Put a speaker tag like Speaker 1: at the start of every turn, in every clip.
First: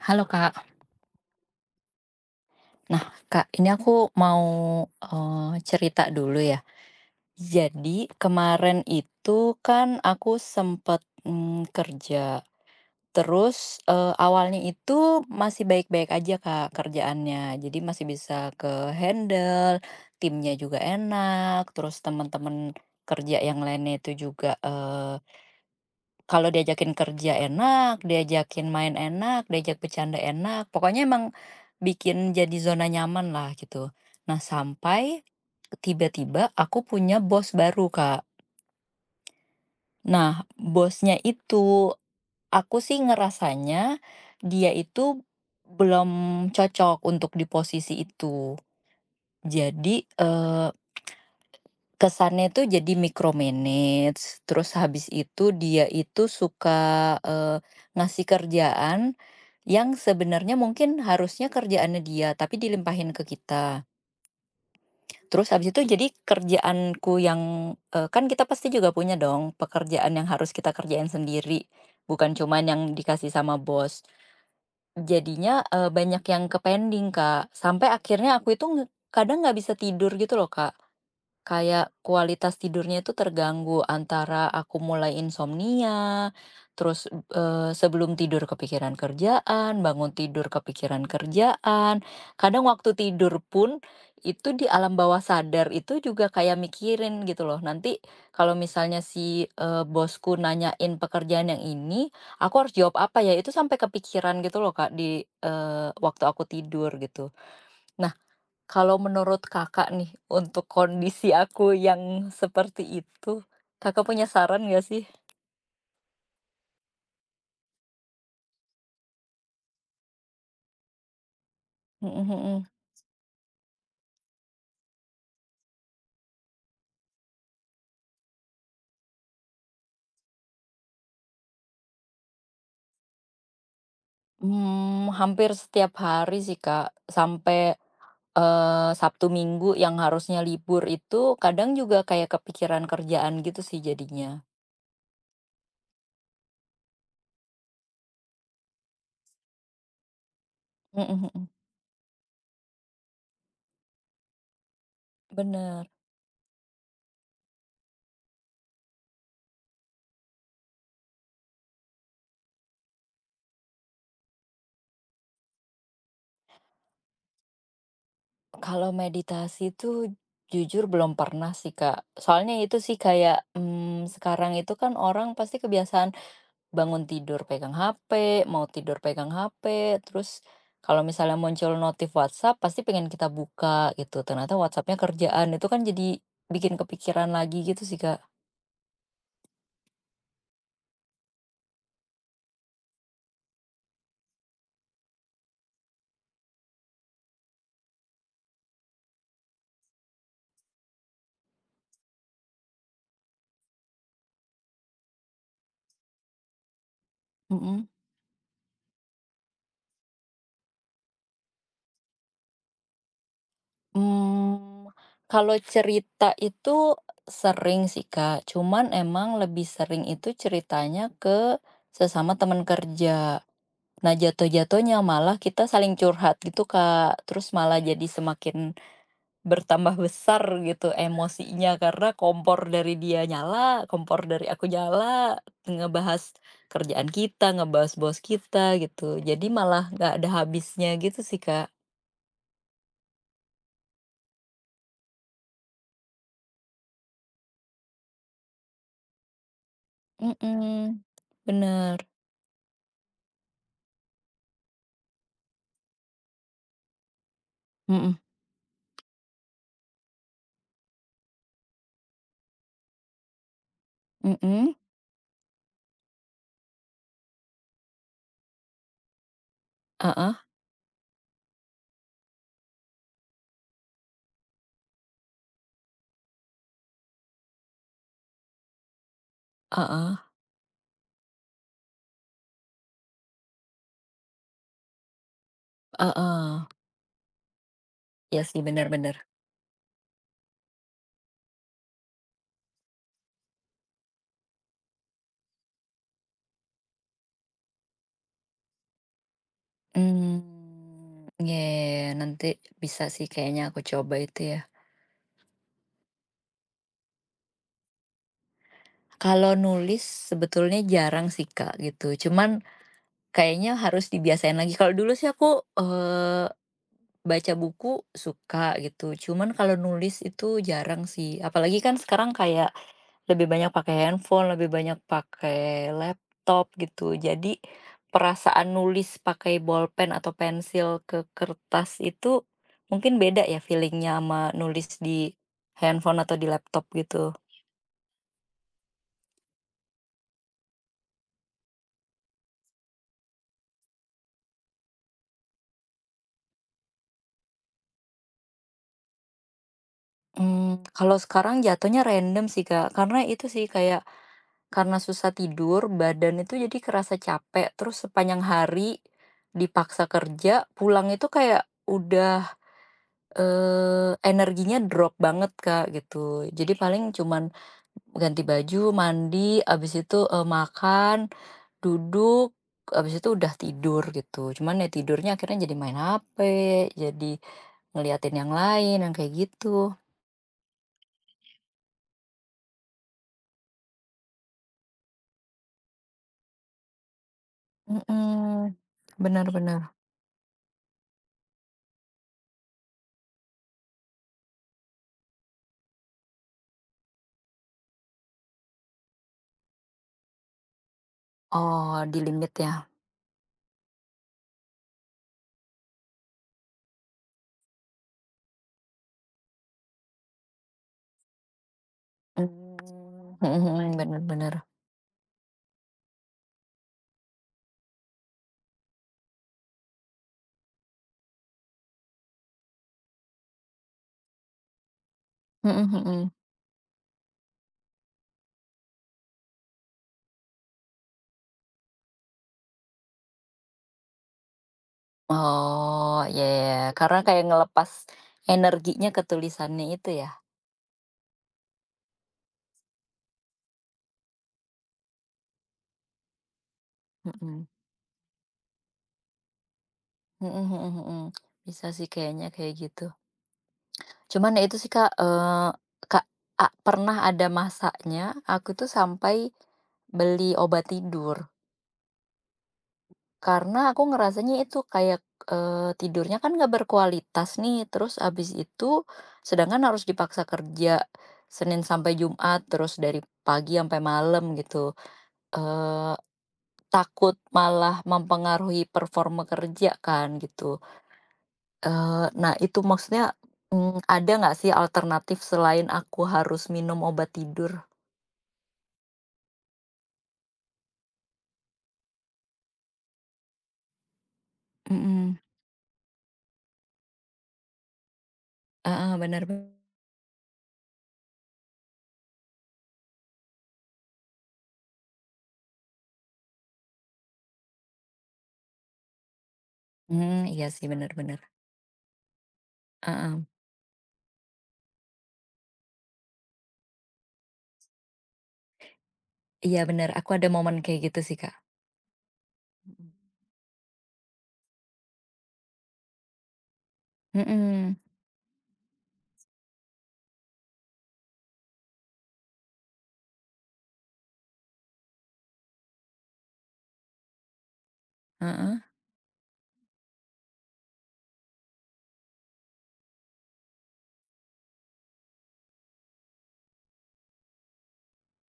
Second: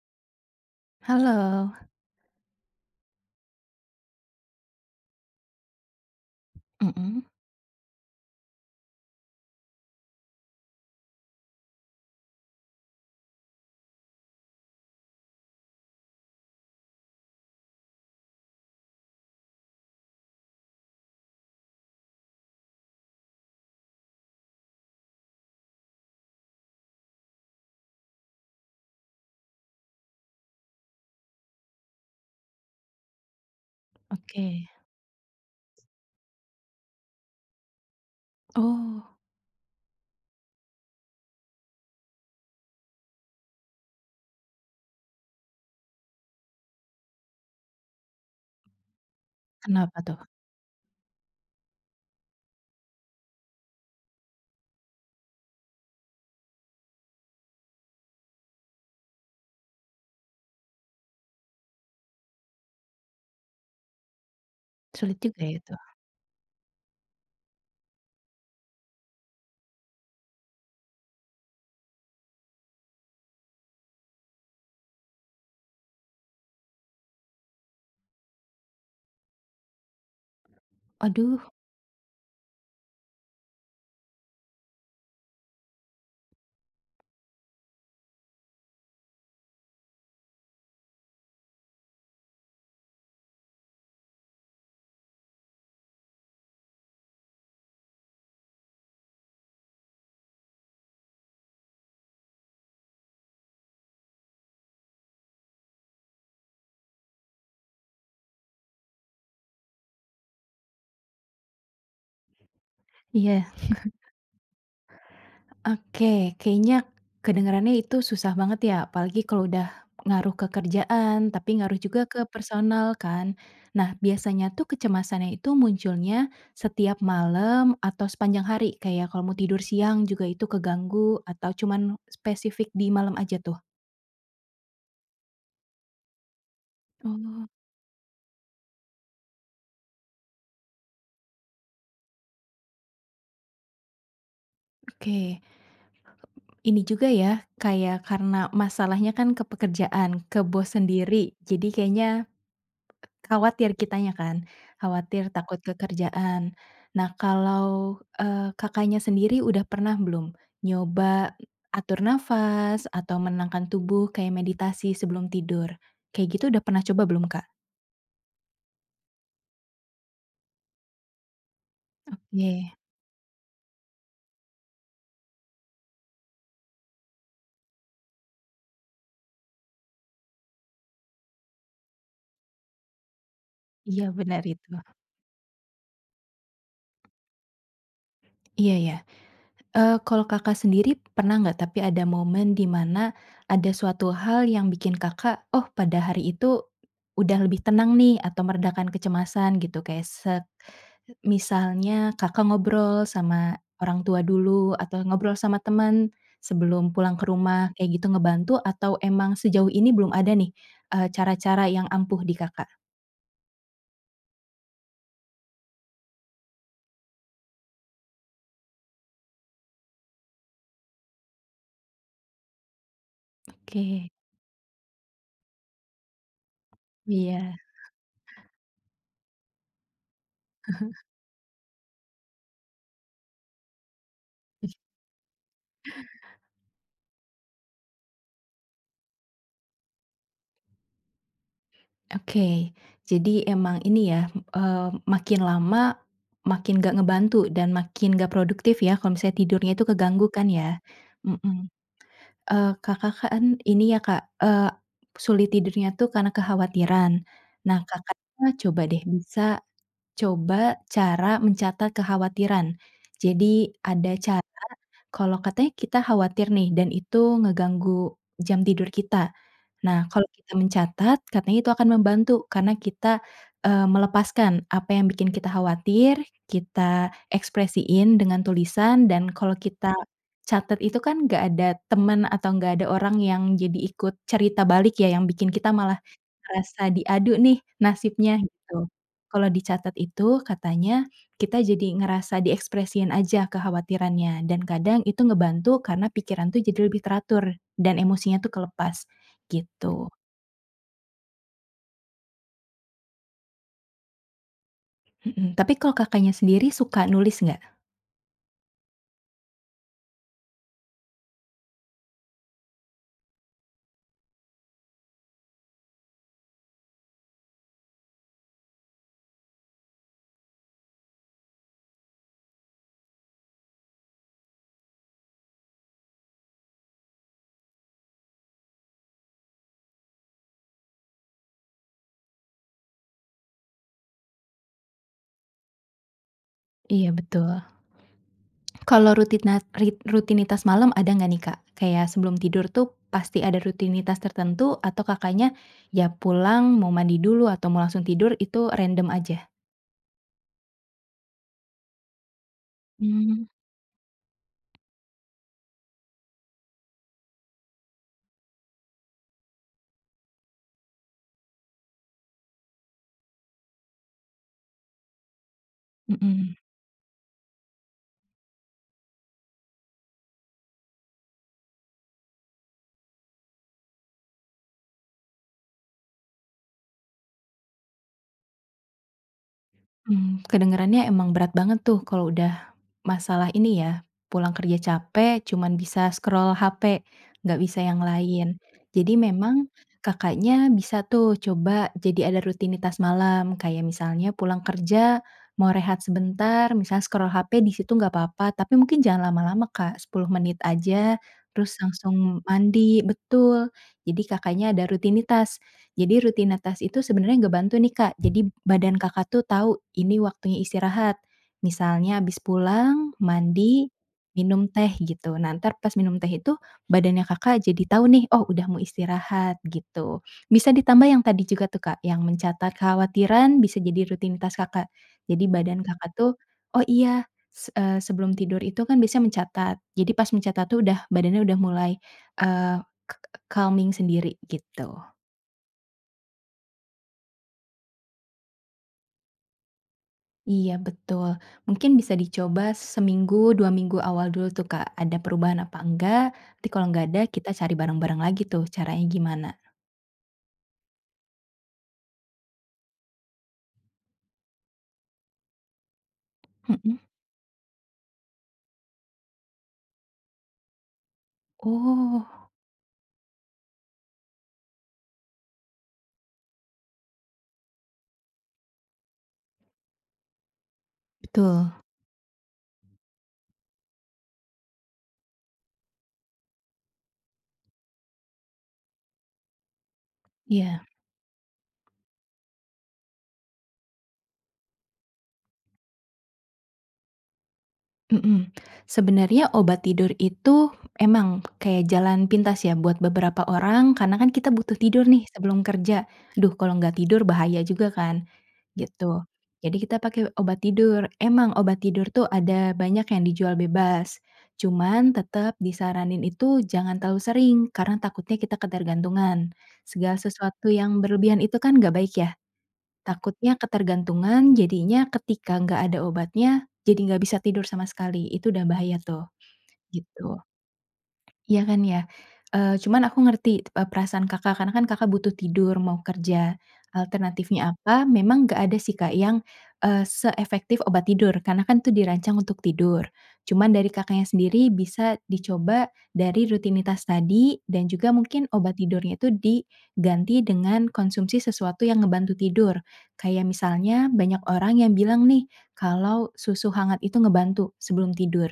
Speaker 1: Halo Kak.
Speaker 2: Halo.
Speaker 1: Nah Kak, ini aku mau, cerita dulu ya.
Speaker 2: Mhm.
Speaker 1: Jadi kemarin itu kan aku sempet, kerja. Terus, awalnya itu masih baik-baik aja Kak kerjaannya, jadi masih bisa ke-handle, timnya juga enak, terus teman-teman kerja yang lainnya itu juga, kalau diajakin kerja enak, diajakin main enak, diajak bercanda enak, pokoknya emang bikin jadi zona nyaman lah gitu. Nah,
Speaker 2: Oke.
Speaker 1: sampai tiba-tiba aku punya bos baru, Kak.
Speaker 2: Oh,
Speaker 1: Nah, bosnya itu aku sih ngerasanya dia itu belum cocok untuk di posisi itu.
Speaker 2: kenapa
Speaker 1: Jadi,
Speaker 2: tuh?
Speaker 1: kesannya itu jadi micromanage, terus habis itu dia itu suka, ngasih kerjaan yang sebenarnya mungkin harusnya kerjaannya dia, tapi dilimpahin ke kita.
Speaker 2: Sulit juga
Speaker 1: Terus
Speaker 2: ya
Speaker 1: habis
Speaker 2: itu?
Speaker 1: itu jadi kerjaanku yang, kan kita pasti juga punya dong pekerjaan yang harus kita kerjain sendiri, bukan cuman yang dikasih sama bos. Jadinya, banyak yang ke-pending, Kak, sampai akhirnya aku itu nge kadang nggak bisa tidur gitu loh, Kak.
Speaker 2: Aduh,
Speaker 1: Kayak kualitas tidurnya itu terganggu antara aku mulai insomnia, terus, sebelum tidur kepikiran kerjaan, bangun tidur kepikiran kerjaan, kadang waktu tidur pun itu di alam bawah sadar itu juga kayak mikirin gitu loh, nanti kalau misalnya si, bosku nanyain pekerjaan yang ini, aku harus jawab apa ya? Itu sampai kepikiran gitu loh Kak di, waktu aku tidur gitu. Kalau menurut Kakak nih, untuk kondisi aku yang seperti itu,
Speaker 2: iya,
Speaker 1: Kakak punya saran nggak sih?
Speaker 2: oke, kayaknya kedengarannya itu susah banget ya, apalagi kalau udah ngaruh ke kerjaan, tapi ngaruh juga
Speaker 1: Mhm
Speaker 2: ke
Speaker 1: mhm.
Speaker 2: personal kan. Nah, biasanya tuh kecemasannya itu munculnya setiap malam atau sepanjang hari? Kayak kalau mau tidur siang juga itu keganggu atau cuman spesifik di malam aja tuh?
Speaker 1: Mmm, hampir setiap hari sih, Kak.
Speaker 2: Oh,
Speaker 1: Sampai, Sabtu Minggu yang harusnya libur itu kadang juga kayak kepikiran kerjaan gitu sih jadinya.
Speaker 2: oke. Ini juga ya, kayak karena masalahnya kan ke pekerjaan, ke bos
Speaker 1: Mhm
Speaker 2: sendiri.
Speaker 1: mhm.
Speaker 2: Jadi kayaknya khawatir kitanya kan, khawatir takut ke
Speaker 1: Bener.
Speaker 2: kerjaan. Nah, kalau, Kakaknya sendiri udah pernah belum nyoba atur nafas atau menenangkan tubuh kayak meditasi sebelum tidur? Kayak gitu udah pernah coba belum, Kak?
Speaker 1: Kalau meditasi tuh jujur belum pernah sih, Kak. Soalnya
Speaker 2: Oke,
Speaker 1: itu sih kayak, sekarang itu kan orang pasti kebiasaan bangun tidur pegang HP, mau tidur pegang HP, terus kalau misalnya muncul notif WhatsApp pasti pengen kita buka
Speaker 2: iya
Speaker 1: gitu,
Speaker 2: benar
Speaker 1: ternyata
Speaker 2: itu.
Speaker 1: WhatsApp-nya kerjaan, itu kan jadi bikin kepikiran lagi gitu sih, Kak.
Speaker 2: Iya, iya. Kalau Kakak sendiri pernah nggak tapi ada momen di mana ada suatu hal yang bikin Kakak, "Oh pada hari itu udah lebih tenang nih," atau meredakan kecemasan gitu kayak misalnya Kakak ngobrol sama orang tua dulu atau ngobrol sama teman sebelum pulang ke rumah
Speaker 1: Mhm.
Speaker 2: kayak gitu ngebantu atau emang sejauh ini belum ada nih, cara-cara yang ampuh di Kakak?
Speaker 1: Mmm, kalau cerita itu sering sih, Kak, cuman emang lebih sering itu ceritanya ke sesama teman kerja.
Speaker 2: Oke,
Speaker 1: Nah, jatuh-jatuhnya malah kita saling curhat gitu, Kak, terus
Speaker 2: iya.
Speaker 1: malah jadi semakin bertambah besar gitu emosinya karena kompor dari dia nyala, kompor dari aku nyala, ngebahas kerjaan kita, ngebahas bos kita gitu. Jadi malah nggak ada habisnya gitu sih, Kak.
Speaker 2: Oke, jadi emang ini ya, makin lama makin gak ngebantu dan makin gak produktif ya kalau misalnya tidurnya itu keganggu kan ya?
Speaker 1: Mhm,
Speaker 2: Mhm.
Speaker 1: bener.
Speaker 2: Kakak kan ini ya, Kak, sulit tidurnya tuh karena kekhawatiran. Nah,
Speaker 1: Mhm,
Speaker 2: Kakaknya coba deh bisa coba cara mencatat kekhawatiran. Jadi ada cara
Speaker 1: mhm,
Speaker 2: kalau katanya kita khawatir nih dan itu ngeganggu jam tidur kita. Nah, kalau
Speaker 1: heeh
Speaker 2: kita mencatat, katanya itu akan membantu karena kita, melepaskan apa yang bikin kita khawatir, kita ekspresiin dengan tulisan dan kalau kita
Speaker 1: heeh
Speaker 2: catat itu kan nggak ada teman atau nggak ada orang yang jadi ikut cerita balik ya, yang bikin kita malah
Speaker 1: heeh.
Speaker 2: ngerasa diadu nih nasibnya
Speaker 1: Iya sih bener
Speaker 2: gitu.
Speaker 1: bener.
Speaker 2: Kalau dicatat itu katanya kita jadi ngerasa diekspresiin aja kekhawatirannya dan kadang itu ngebantu karena pikiran tuh jadi lebih teratur dan emosinya tuh kelepas. Gitu.
Speaker 1: Hmm ya, nanti bisa sih kayaknya aku coba itu ya.
Speaker 2: Mhm, tapi kalau Kakaknya sendiri suka nulis nggak?
Speaker 1: Kalau nulis sebetulnya jarang sih, Kak, gitu. Cuman kayaknya harus dibiasain lagi. Kalau dulu sih aku, baca buku suka gitu, cuman kalau nulis itu jarang sih. Apalagi kan sekarang kayak lebih banyak pakai handphone, lebih banyak pakai laptop gitu. Jadi perasaan nulis pakai bolpen atau pensil ke kertas itu mungkin beda ya feelingnya sama nulis di handphone atau di laptop
Speaker 2: Iya,
Speaker 1: gitu.
Speaker 2: betul. Kalau rutina rit rutinitas malam ada nggak nih, Kak? Kayak sebelum tidur tuh pasti ada rutinitas tertentu atau Kakaknya ya pulang mau mandi dulu atau mau langsung tidur itu random aja?
Speaker 1: Mmm, kalau sekarang jatuhnya random sih, Kak, karena
Speaker 2: Mmm.
Speaker 1: itu sih kayak karena susah tidur, badan itu jadi kerasa capek, terus sepanjang hari dipaksa kerja, pulang itu kayak udah, energinya drop banget, Kak, gitu.
Speaker 2: Mhm.
Speaker 1: Jadi paling cuman ganti baju, mandi, abis itu, makan, duduk, abis itu udah tidur gitu. Cuman ya tidurnya akhirnya jadi main HP, jadi ngeliatin yang lain, yang kayak gitu.
Speaker 2: Mhm. Kedengarannya emang berat banget tuh kalau udah masalah ini ya, pulang kerja capek cuman bisa scroll HP, nggak bisa yang lain.
Speaker 1: Mhm,
Speaker 2: Jadi
Speaker 1: benar
Speaker 2: memang
Speaker 1: bener.
Speaker 2: Kakaknya bisa tuh coba jadi ada rutinitas malam, kayak misalnya pulang kerja mau rehat sebentar, misal scroll HP di situ nggak apa-apa, tapi mungkin jangan lama-lama Kak, 10 menit aja, terus
Speaker 1: Oh, di
Speaker 2: langsung
Speaker 1: limit ya?
Speaker 2: mandi betul. Jadi Kakaknya ada rutinitas. Jadi rutinitas itu sebenarnya nggak bantu nih Kak, jadi badan Kakak tuh tahu ini waktunya istirahat. Misalnya habis pulang,
Speaker 1: Mmm, mhm
Speaker 2: mandi,
Speaker 1: mhm, bener bener.
Speaker 2: minum teh gitu. Nah, entar pas minum teh itu badannya Kakak jadi tahu nih, "Oh, udah mau istirahat," gitu. Bisa ditambah yang tadi juga tuh, Kak, yang mencatat kekhawatiran bisa jadi rutinitas Kakak. Jadi badan
Speaker 1: Mhm
Speaker 2: Kakak
Speaker 1: mhm.
Speaker 2: tuh, "Oh iya, sebelum tidur itu kan biasanya mencatat." Jadi pas mencatat tuh udah badannya udah mulai, eee, k calming sendiri gitu.
Speaker 1: Oh, iya iya iya, karena kayak ngelepas energinya ke tulisannya itu ya?
Speaker 2: Iya, betul. Mungkin bisa dicoba seminggu, 2 minggu awal dulu tuh Kak, ada perubahan apa enggak, nanti kalau nggak ada kita
Speaker 1: Mhm.
Speaker 2: cari bareng-bareng lagi tuh caranya gimana.
Speaker 1: Mhm mhm mhm. Bisa sih kayaknya kayak gitu. Cuman ya itu sih Kak, Kak,
Speaker 2: Mhm.
Speaker 1: pernah ada masanya aku tuh sampai beli obat tidur.
Speaker 2: Oh,
Speaker 1: Karena aku ngerasanya itu kayak, tidurnya kan nggak berkualitas nih, terus abis itu sedangkan harus dipaksa kerja
Speaker 2: betul.
Speaker 1: Senin sampai Jumat, terus dari pagi sampai malam gitu, eee, takut malah mempengaruhi performa kerja kan gitu.
Speaker 2: Iya,
Speaker 1: Eee, nah itu maksudnya, ada nggak sih alternatif selain aku harus minum obat tidur?
Speaker 2: mhm. Sebenarnya obat tidur itu emang kayak jalan pintas ya buat beberapa orang, karena kan kita butuh tidur nih
Speaker 1: Mhm,
Speaker 2: sebelum kerja. Duh, kalau nggak tidur bahaya juga kan.
Speaker 1: heeh,
Speaker 2: Gitu.
Speaker 1: bener,
Speaker 2: Jadi kita pakai obat tidur. Emang obat tidur tuh ada banyak yang dijual bebas, cuman tetap disaranin itu jangan terlalu sering karena takutnya kita ketergantungan. Segala
Speaker 1: mmm, iya
Speaker 2: sesuatu
Speaker 1: sih
Speaker 2: yang
Speaker 1: benar bener,
Speaker 2: berlebihan itu kan nggak baik ya,
Speaker 1: heeh,
Speaker 2: takutnya ketergantungan jadinya ketika nggak ada obatnya, jadi nggak bisa tidur sama sekali, itu udah bahaya tuh,
Speaker 1: iya benar aku
Speaker 2: gitu.
Speaker 1: ada momen kayak gitu sih, Kak.
Speaker 2: Iya kan ya, cuman aku
Speaker 1: Mhm.
Speaker 2: ngerti, perasaan Kakak, karena kan Kakak butuh tidur, mau kerja. Alternatifnya
Speaker 1: Mhm,
Speaker 2: apa, memang nggak ada sih Kak yang, seefektif obat tidur, karena kan itu dirancang untuk tidur. Cuman dari Kakaknya sendiri bisa dicoba dari rutinitas tadi dan juga mungkin
Speaker 1: heeh.
Speaker 2: obat tidurnya itu diganti dengan konsumsi sesuatu yang ngebantu tidur. Kayak misalnya banyak orang yang bilang nih, kalau susu hangat itu ngebantu sebelum tidur.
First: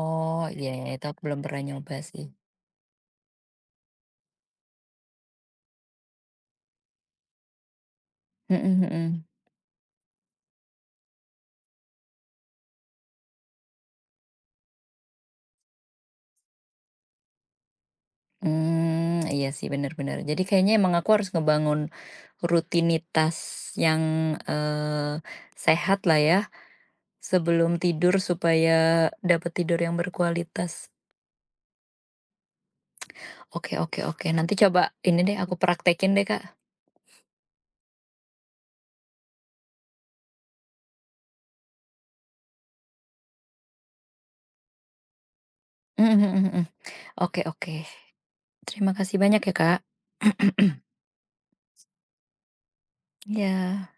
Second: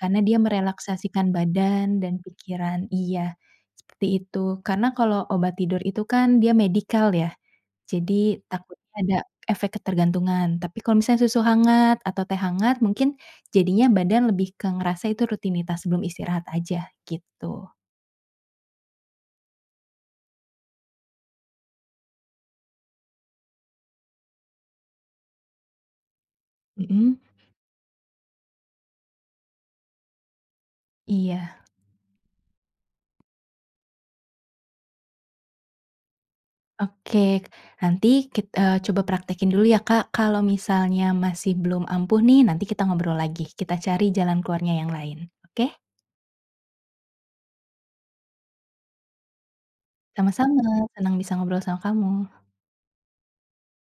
Speaker 2: Karena dia
Speaker 1: iya iya, itu aku
Speaker 2: merelaksasikan
Speaker 1: belum pernah nyoba
Speaker 2: badan dan
Speaker 1: sih.
Speaker 2: pikiran iya, seperti itu. Karena kalau obat tidur itu kan dia medikal ya, jadi
Speaker 1: Mhm
Speaker 2: takutnya ada
Speaker 1: mhm.
Speaker 2: efek ketergantungan. Tapi kalau misalnya susu hangat atau teh hangat mungkin jadinya badan lebih ke ngerasa itu rutinitas sebelum istirahat aja, gitu.
Speaker 1: Mmm, iya sih, bener bener. Jadi kayaknya emang aku harus ngebangun rutinitas yang, eee, sehat lah ya,
Speaker 2: Mhm,
Speaker 1: sebelum tidur supaya dapet tidur yang berkualitas.
Speaker 2: iya,
Speaker 1: Oke oke oke, nanti coba ini deh, aku praktekin deh, Kak.
Speaker 2: oke. Nanti kita coba praktekin dulu ya, Kak. Kalau misalnya masih belum ampuh nih, nanti kita ngobrol lagi, kita cari jalan keluarnya yang lain, oke?
Speaker 1: Mhm mhm mhm. Oke oke. Terima kasih banyak ya, Kak.
Speaker 2: Sama-sama, senang bisa ngobrol sama kamu.
Speaker 1: Iya.